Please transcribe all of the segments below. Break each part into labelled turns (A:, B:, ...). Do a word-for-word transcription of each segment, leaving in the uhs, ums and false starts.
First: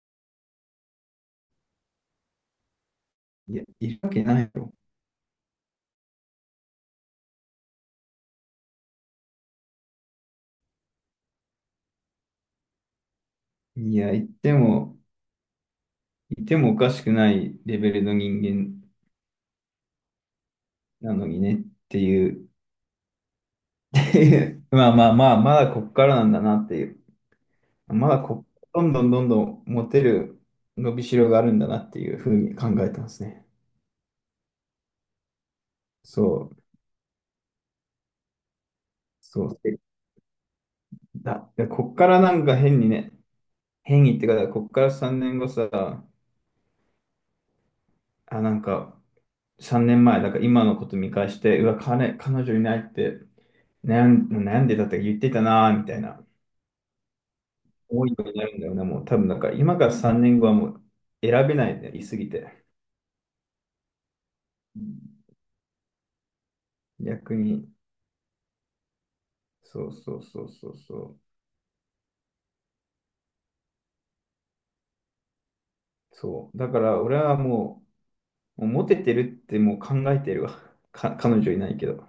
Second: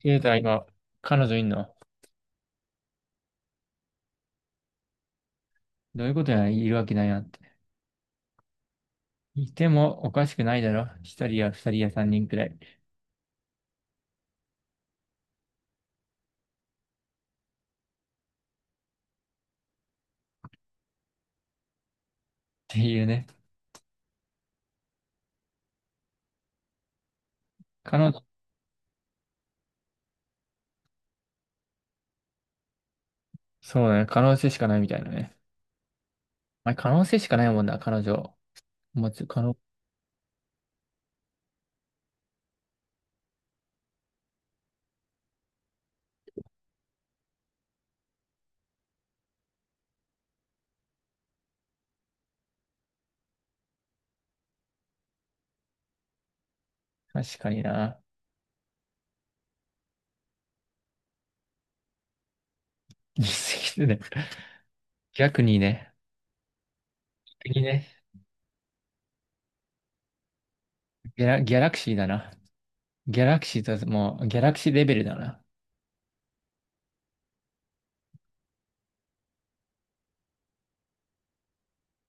A: ケイタ今、彼女いんの？
B: いや、いるわけないよ。
A: どういうことや、いるわけないなって。いてもおかしくないだろ。一人や二人や三人くらい、っ
B: いや、いても、いてもおかしくないレベルの人間なのにねっていう、
A: ていうね。
B: っていうまあまあまあ、まだこっからなんだなっていう、
A: 可
B: ま
A: 能、
B: だこ、どんどんどんどんモテる伸びしろがあるんだなっていうふうに考えてますね。
A: そうだね。可能性しかないみたいなね。
B: そう、
A: まあ、可能性しかないもんな、彼女。持つ可
B: そ
A: 能、
B: う。でだ、でこっからなんか変にね、変にってか、こっからさんねんごさ、あ、なんか、さんねんまえ、だから今のこと見返して、うわ、彼、彼女いないって悩ん、悩んでたって言ってたなーみたいな
A: 確かにな。
B: 思いになるんだよね。もう多分、だから今からさんねんごはもう選べないね、いすぎて。
A: 言い過ぎてね。
B: うん。
A: 逆にね。
B: 逆
A: 逆に
B: に、
A: ね。
B: そうそうそうそうそう。
A: ギャラ、ギャラクシーだな。ギャラクシーと、もう、ギャラクシーレベルだな。
B: そう。だから俺はもう、もうモテてるってもう考えてるわ。か、彼女いないけど。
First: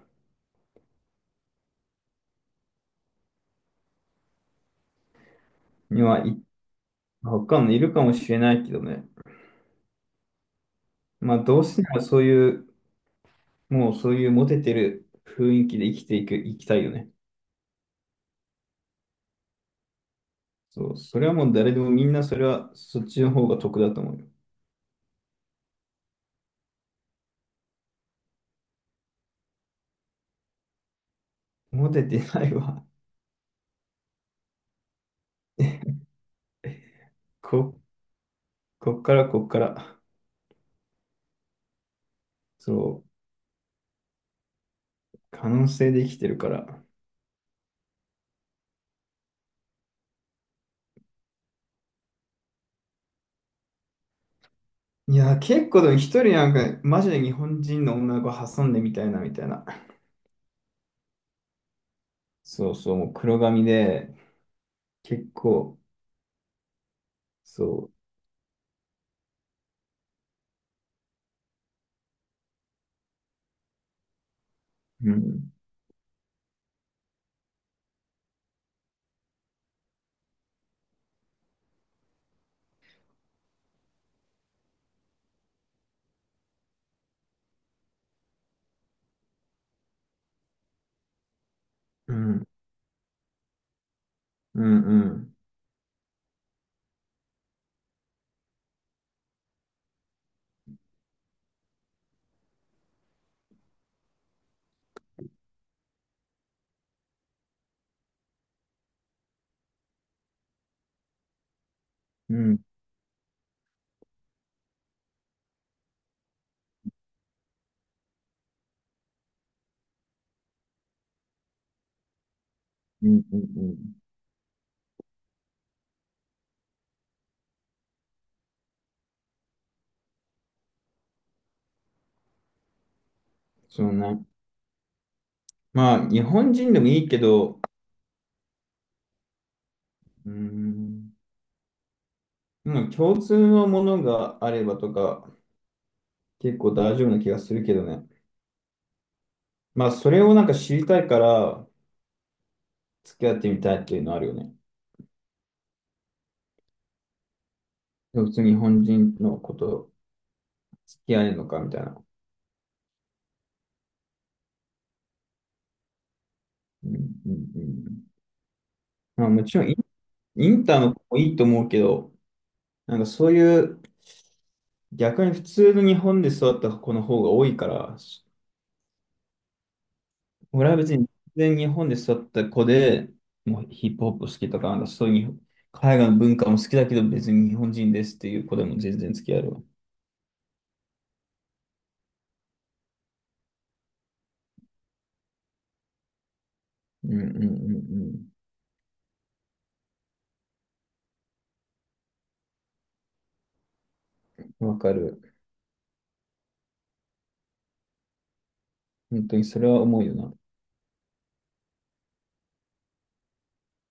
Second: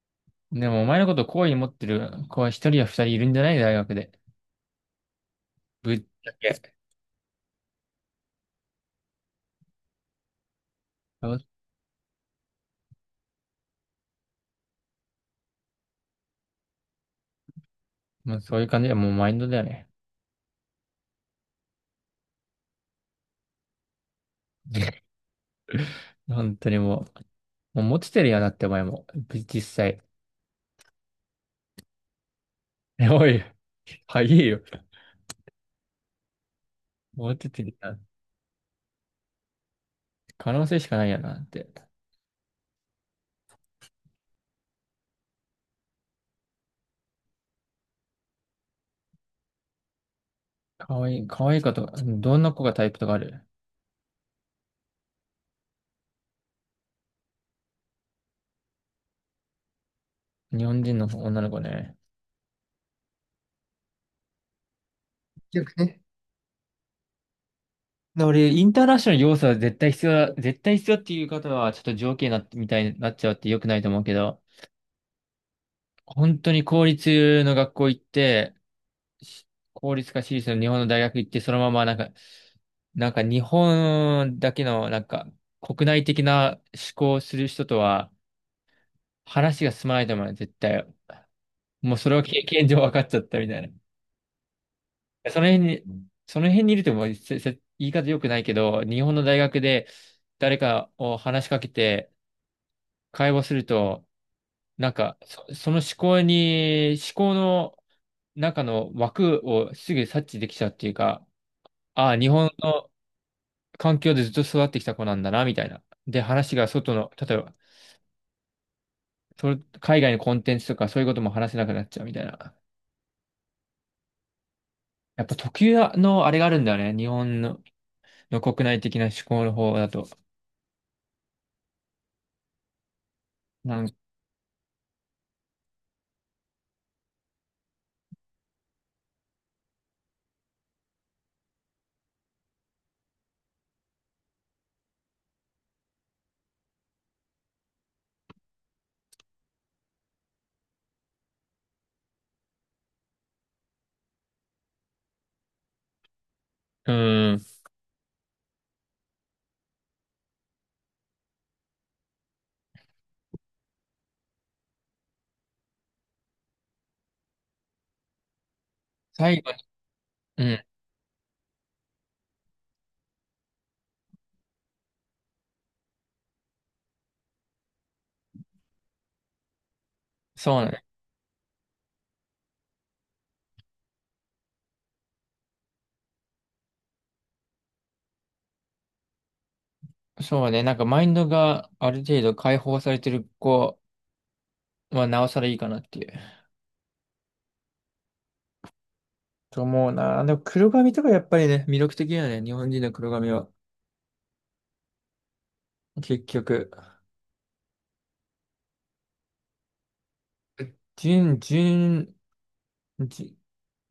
A: でも、お前のこと好意に持ってる子は一人や二人いるんじゃない？大学で。ぶっ
B: には
A: ちゃ
B: い、
A: け。
B: 他のいるかもしれないけどね。
A: そ
B: ま
A: う、
B: あどうせならそういう、もうそういうモテてる雰囲気で生きていく、生きたいよね。
A: もうそういう感じで、もうマインドだよね。
B: そう、それはもう誰でもみんなそれはそっちの方が得だと思うよ。
A: 本当にもう、もうモテてるやなってお前も、び実際。
B: モテてないわ。
A: え、おい、はいいよ。モテてる
B: こ、
A: やん。
B: こっからこっから。
A: 可能性しかないやなって。
B: そう、可能性で生きてるから。
A: 可愛い、可愛い子とか、どんな子がタイプとかある？
B: いや、結構でも一人なんか、マジで日本人の女の子挟んでみたいな、みたいな。
A: 日本人の女の子ね。
B: そうそう、もう黒髪で、結
A: 結局
B: 構、
A: ね。
B: そ
A: だ俺、インターナショナル要素は絶対必要だ、絶対必要っていう方は、ちょっと条件になってみたいになっちゃうって良くないと思うけど、
B: う、うん、
A: 本当に公立の学校行って、し公立か私立の日本の大学行って、そのままなんか、なんか日本だけのなんか国内的な思考をする人とは話が進まないと思うよ、絶対。もうそ
B: う
A: れは経
B: ん、
A: 験上分かっちゃったみたいな。
B: うん、うん、
A: その辺に、その辺にいると、もうせせ言い方良くないけど、日本の大学で誰かを話しかけて会話すると、なんかそ、その思考に、思考の中の枠をすぐ察知できちゃうっていうか、ああ、日
B: う
A: 本
B: ん、
A: の環境でずっと育ってきた子なんだな、みたいな。で、話が外の、例えば、それ海外のコンテンツとかそういうことも話せなくなっちゃうみたいな。
B: うん、うん、うん。
A: やっぱ特有のあれがあるんだよね。日本の、の国内的な思考の方だと。な
B: そ
A: ん
B: うね。まあ、日本人でもいいけど、うん、まあ共通のものがあればとか、結構大丈夫な気がするけどね。まあ、それをなんか知りたいから、付き合ってみたいっていうのあるよね。
A: うん。
B: 普通に日本人のこと、付き合えるのかみたいな。うんうんうん。まあ、
A: 最
B: も
A: 後に、
B: ちろんイン、
A: う
B: イ
A: ん。
B: ンターの子もいいと思うけど、なんかそういう、逆に普通の日本で育った子の方が多いから、
A: そう
B: 俺は
A: ね。
B: 別に全然日本で育った子で、もうヒップホップ好きとか、なんかそういう海外の文化も好きだけど、別に日本人ですっていう子でも全然付き合えるわ。
A: そうね。なんかマインドがある程度解放されてる子はなおさらいいかなっていう
B: うんうんうんうん。
A: と思うな。でも黒髪とかやっぱりね、魅力的だよね。日本人の黒髪は。
B: わかる。
A: 結局。
B: 本当にそれは思うよな。
A: 純、純ジ、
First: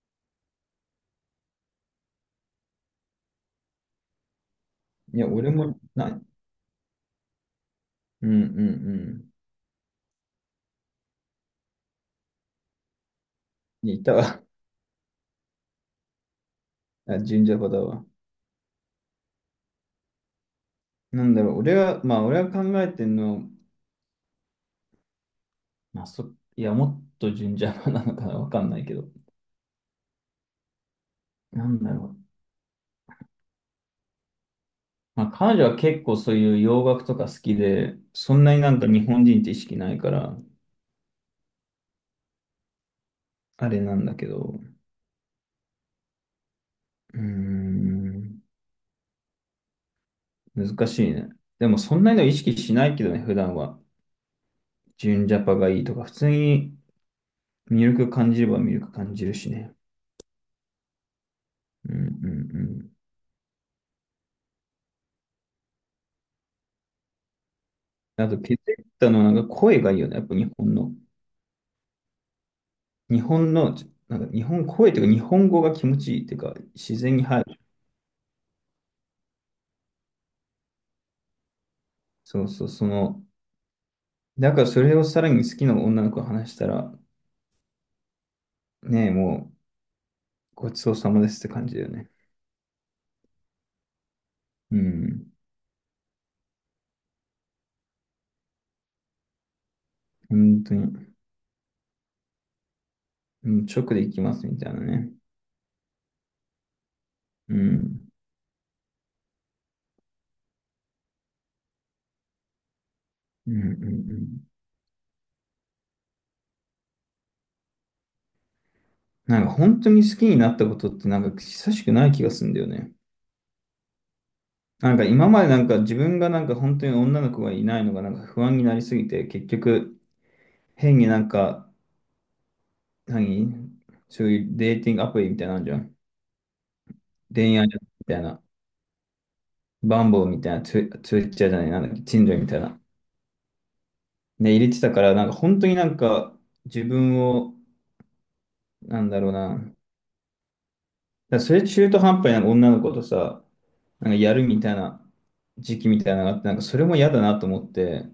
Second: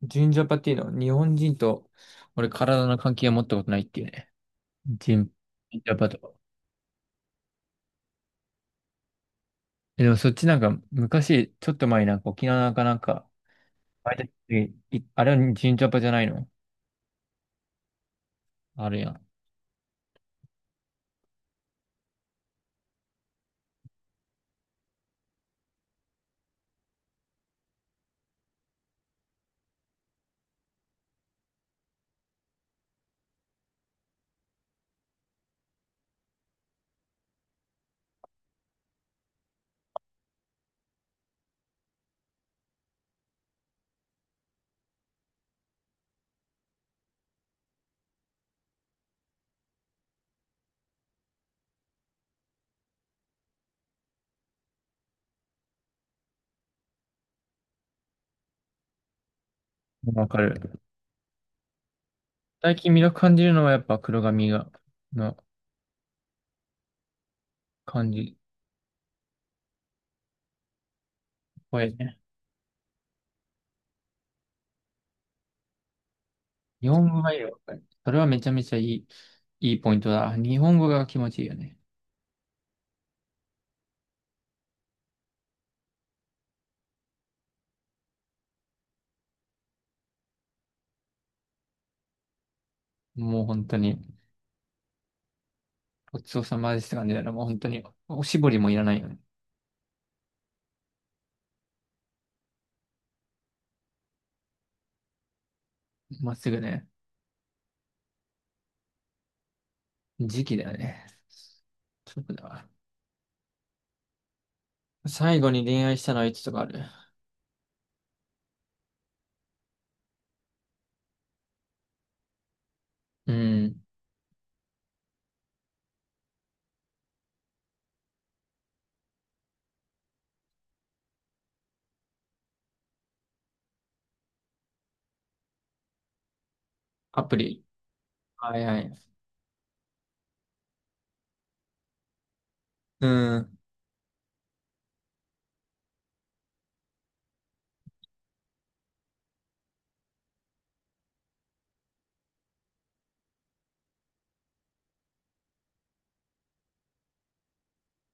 A: ジンジャパっていうのは日本人と俺体の関係を持ったことないっていうね。ジ
B: い
A: ン、
B: や、俺も
A: ジンジャパ
B: ない、
A: と。
B: うんうん
A: え、でもそっちなんか昔、ちょっと前になんか沖縄かなんか、
B: うん。いやい
A: あ
B: たわ。
A: れ
B: あ、
A: だいあれはジンジャパじゃないの？
B: 神社派だわ。
A: あるや
B: なんだろう、俺は、まあ俺は考えてんの、まあそ、いや、もっと神社派なのかな、わかんないけど。なんだろう。まあ彼女は結構そういう洋楽とか好きで、そんなになんか日本人って意識ないから、あれなんだけど、うーん、難しいね。でもそんなの意識しないけどね、普段は。純ジャパがいいとか、普通に魅力感じれば魅力感じるしね。
A: ん。わかる。
B: うんう
A: 最近
B: ん
A: 魅力感じるのはやっぱ黒髪が、の感
B: うん。あ
A: じ。
B: と、ケテッタのはなんか声がいいよね。やっぱ日本の。
A: これね。
B: 日本の、ちょなんか日本声というか日本語が気持ちいいというか、
A: 日
B: 自
A: 本
B: 然
A: 語
B: に
A: がいい
B: 入
A: よ。
B: る。
A: それはめちゃめちゃいい、いいポイントだ。日本語が気持ちいいよね。
B: そうそう、その、だからそれをさらに好きな女の子と話したら、ねえ、もうごちそうさまですって感じだよね。
A: もう本当に、
B: うん。
A: ごちそうさまですって感じだよね。もう本当に、おしぼりもいらないよね。
B: 本当に。もう直で行きますみたいなね。
A: まっすぐね。
B: うん。
A: 時期だよね。そうだわ。
B: うんうんうん。
A: 最後に恋愛したのはいつとかある？
B: なんか本当に好きになったことってなんか久しくない気がするんだよね。
A: うん。
B: なんか今までなんか自分がなんか本当に女の子がいないのがなんか不安になりすぎて、結局変になんか、何そういうデーティングアプリみたいなのあんじゃん。
A: アプ
B: 恋
A: リ。
B: 愛みたいな。
A: はいはい。
B: バンボーみたいな、ツイツイッチャーじゃない、なんだっけ、チンジョイみたいな。
A: うん。
B: ね、入れてたから、なんか本当になんか自分を、なんだろうな。だからそれ中途半端になんか女の子とさ、なんかやるみたいな時期みたいなのがあって、なんかそれも嫌だなと思って、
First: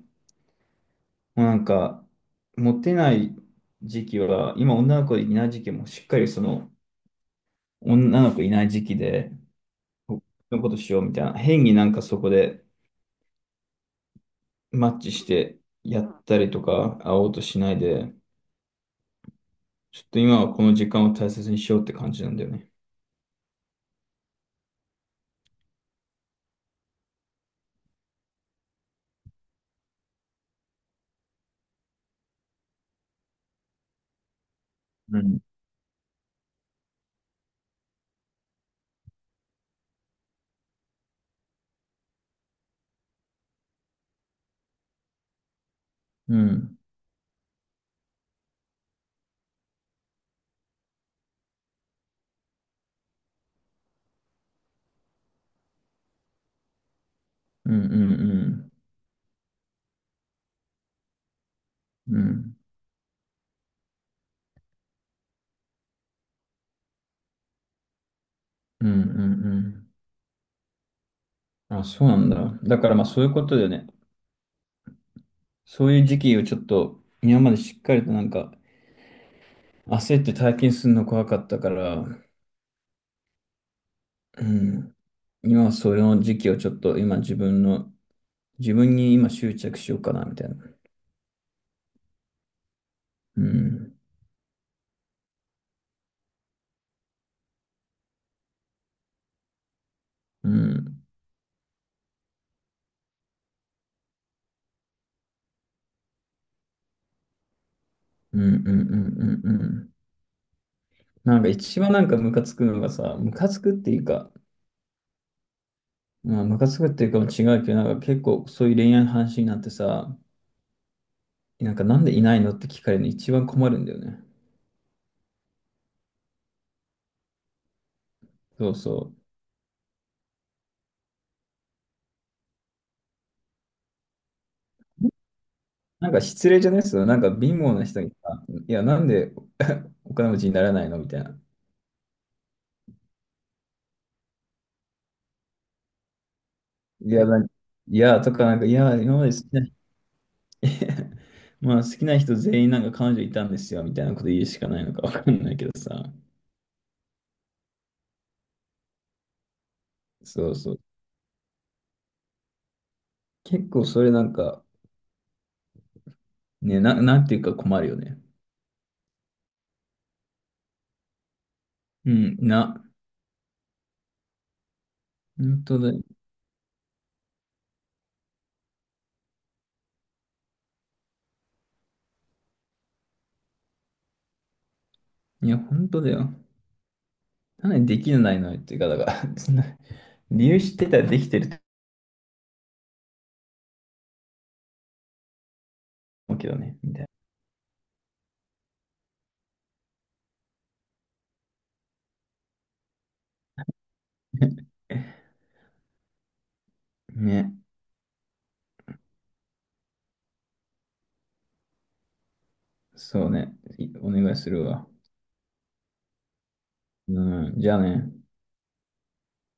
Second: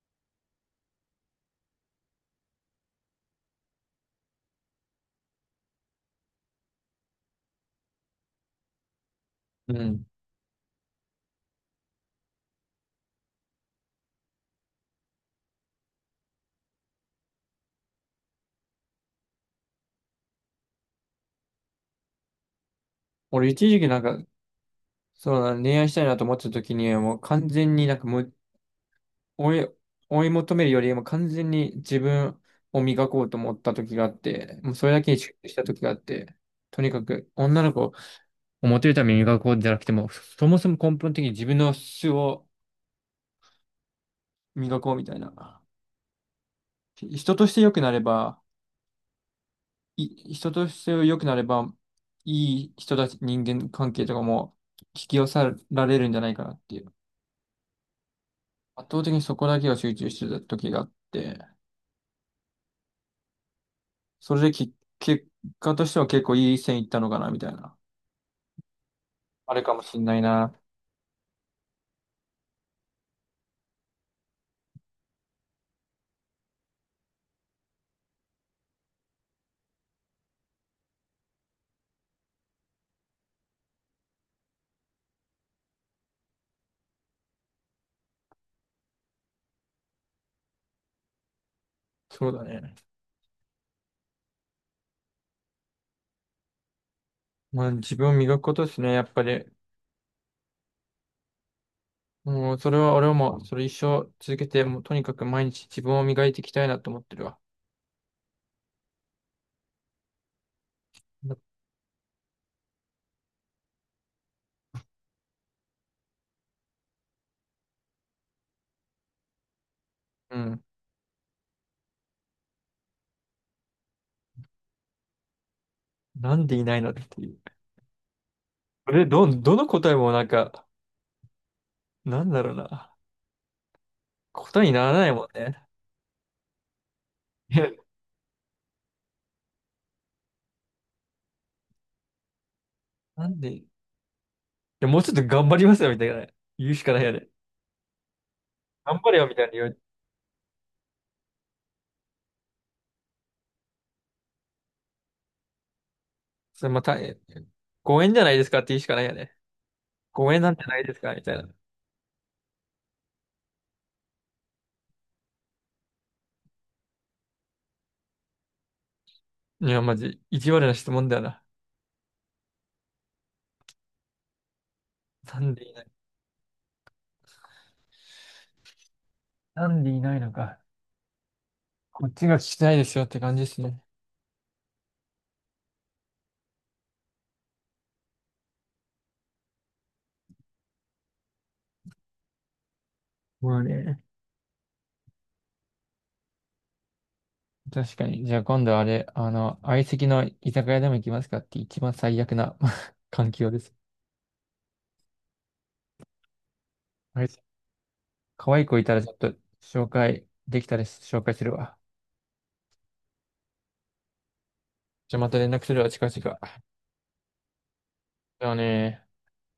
B: もうなんか、モテない時期は、今女の子いない時期もしっかりその、女の子いない時期で、
A: うん。
B: このことしようみたいな、変になんかそこでマッチしてやったりとか、会おうとしないで、ちょっと今はこの時間を大切にしようって感じなんだよね。
A: 俺一時期なんか、そうだ、恋愛したいなと思ってた時にはもう完全になんかもう追い、追い求めるよりも完全に自分を磨こうと思った時があって、もうそれだけ
B: う
A: に集
B: ん、
A: 中した時があって、とにかく女の子をモテるために磨こうじゃなくても、そもそも根本的に自分の素を磨こうみたいな。
B: うん、
A: 人として良くなれば、い、人として良くなれば、いい人たち、人間関係とかも引き寄せられるんじゃないかなっていう。
B: うん、うん、
A: 圧倒的にそこだけが集中してた時があって、
B: うん、うん、
A: それでき、結果としては結構いい線いったのかな、みたいな。
B: うん、うん
A: あ
B: う
A: れかも
B: ん。
A: しんないな。
B: あ、そうなんだ。だからまあそういうことだよね。そういう時期をちょっと、今までしっかりとなんか、焦って体験するの怖かったから、うん。今はその時期をちょっと今自分の、自分に今執着しようかなみたいな。
A: そうだね。
B: うん。
A: まあ自分を磨くことですね、やっぱり。
B: うん。
A: もうそれは俺はもうそれ一生続けて、もうとにかく毎日自分を磨いていきたいなと思ってるわ。
B: うんうんうんうんうん。なんか一番なんかムカつくのがさ、ムカつくっていうか、まあムカつくっていうかも違うけど、なんか結構そういう恋愛の話になってさ、
A: うん。
B: なんかなんでいないのって聞かれるの一番困るんだよね。
A: なんでいないのっていう。
B: そう
A: そ
B: そ
A: れど
B: う。
A: どの答えもなんか、なんだろうな。ことにならないもんね。
B: なんか失礼じゃないっすよ。なんか
A: い
B: 貧
A: や
B: 乏な人にさ、いや、なんで お金持ちにならないのみたいな。
A: なんで、いや、もうちょっと頑張りますよ、みたいな。言うしかない
B: い
A: よ
B: や、
A: ね。
B: なんいや、とか、なんか、いや、
A: 頑張れ
B: 今ま
A: よ、
B: で
A: みたい
B: 好
A: な
B: きな
A: 言う。
B: えまあ好きな人全員なんか彼女いたんですよみたいなこと言うしかないのかわかんないけどさ。
A: それまた、えご縁じゃないですかって言うしかないよね。ご縁
B: そ
A: な
B: う
A: んて
B: そ
A: な
B: う。
A: いですかみたいな。
B: 結構それなんか、ね、な、なんていうか困るよね。
A: いや、マジ、意地悪な質問だよな。
B: うん、な、
A: なん
B: 本
A: でい
B: 当
A: ない。
B: だ。
A: なんでいないのか。こっちが聞きたいですよって感じですね。
B: いや、本当だよ。なのにできないのよっていうか、だから、そんな、理由知ってたらできてると
A: まあね。
B: 思うけどね、みたい
A: 確かに。じゃあ今度あれ、あの、相席の居酒屋でも行きますかって一番最悪な 環境です。
B: な。
A: あれ、
B: ね、
A: 可愛い子いたらちょっと紹介できたら紹介するわ。
B: そうね、いお願いするわ。
A: じゃあまた連絡するわ、近々。
B: うん、じゃあね。
A: じゃあね。